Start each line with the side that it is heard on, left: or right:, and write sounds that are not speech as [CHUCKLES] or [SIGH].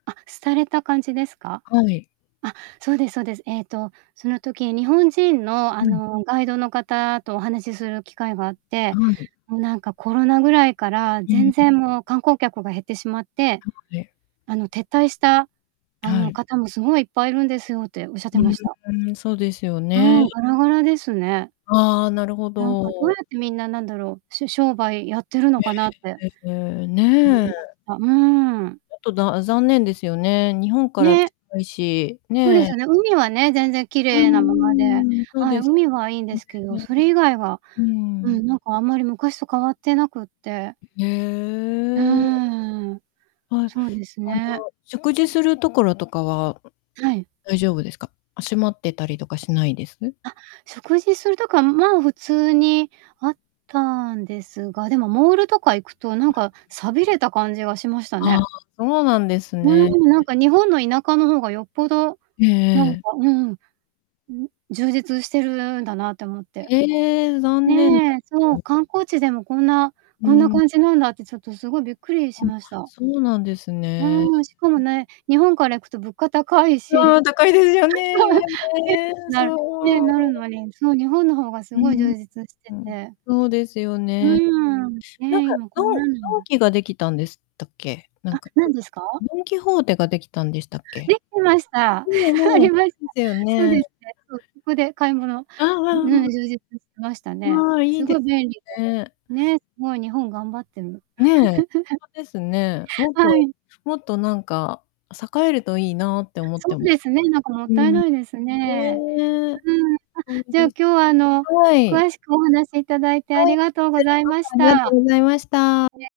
right: あ、廃れた感じですか？
left: はい。
right: あ、そうですそうです、えっと、その時、日本人の、あ
left: うん。
right: の、ガイドの方とお話しする機会があって、
left: はい。
right: もう、なんかコロナぐらいから、
left: うん、
right: 全
left: ん。
right: 然、もう、観光客が減ってしまって、
left: なので。
right: あの、撤退した、あ
left: は
right: の、
left: い。
right: 方もすごいいっぱいいるんですよっておっしゃって
left: う
right: ま
left: ん、
right: した。
left: うん、そうですよ
right: うー
left: ね。
right: ん、ガラガラですね。
left: ああ、なるほ
right: なんか、どうや
left: ど。
right: ってみんな、なんだろう、し商売やってるのかなって
left: え、ええ、
right: 思い
left: ねえ。
right: ました。うーん。
left: ちょっと、だあ、残念ですよね。日本から
right: ね。
left: 近いし
right: そうです
left: ね。
right: よね。海はね、全然き
left: う
right: れいなままで、
left: ーん、そう
right: はい、
left: です。
right: 海はいいんですけ
left: うん、
right: ど、
left: ね。
right: それ以外は、
left: うー
right: うん、
left: ん。
right: なんか、あんまり昔と変わってなくって
left: え
right: う
left: え、あら。
right: ーん、
left: はい。
right: そうです
left: あの、
right: ね。
left: 食事するところとかは、う、
right: はい。
left: 大丈夫ですか？あ、閉まってたりとかしないです？
right: あ、食事するとこは、まあ、普通にあったんですが、でも、モールとか行くと、なんか寂れた感じがしました
left: ああ、
right: ね。
left: そうなんです
right: う
left: ね、
right: ーん、なん
left: え。
right: か日本の田舎の方がよっぽど
left: ええ
right: なん
left: え
right: か
left: え。
right: うんうん。うん。充実してるんだなって思って。
left: ええ、残念だ
right: ねえ、そ
left: ね。
right: う、観光地でも、こんな
left: う
right: こんな
left: ん。
right: 感じなんだって、ちょっとすごいびっくり
left: あ、
right: しました。
left: そうなんですね。
right: うーん、しかも
left: え。
right: ね、日本から行くと物価高いし。
left: あ
right: う、
left: あ、高いですよね、今
right: そう。え、
left: ね、
right: なね、
left: そう。
right: なるのに、そう、日本の方がす
left: う
right: ごい
left: ん。
right: 充実して
left: うん。
right: て。
left: そうですよ
right: う
left: ね。
right: ーん、
left: なん
right: ね、
left: か、
right: 今こ
left: ド
right: んな
left: ン
right: なん
left: ドン
right: だ。
left: キができたんでしたっけ？なん
right: あ、
left: か、
right: 何
left: く
right: ですか？
left: ドンキホーテができたんでし
right: あ、
left: たっけ？
right: できてました。
left: 船
right: [CHUCKLES] あ
left: の、ん、
right: りました。
left: だよ
right: そうで
left: ね。
right: すね。そう、そこで買い物
left: あう
right: う
left: あ
right: ん
left: うあ
right: うん、
left: う。
right: 充実してましたね。
left: ああ、い
right: す
left: い
right: ごい
left: で
right: 便利
left: すね。
right: で、ね、すごい日本頑張ってんの。
left: ねえ、ほんと
right: [CHUCKLES]
left: ですね。もっ
right: は
left: と、
right: い。
left: もっとなんか栄えるといいなって思っ
right: そ
left: て
right: う
left: む
right: ですね、なんかもっ
left: う
right: たい
left: ん。
right: ないです
left: ほ、
right: ね。
left: ええ。
right: うーん、あ、
left: ほんと
right: じゃあ、
left: で
right: 今
left: す。
right: 日は、あの、
left: はい。
right: 詳しくお話しいただいてあ
left: は
right: り
left: い、
right: が
left: こ
right: とう
left: ち
right: ご
left: ら
right: ざい
left: こ
right: ま
left: そ
right: し
left: ありがと
right: た。
left: ご
right: ね。
left: ざいました。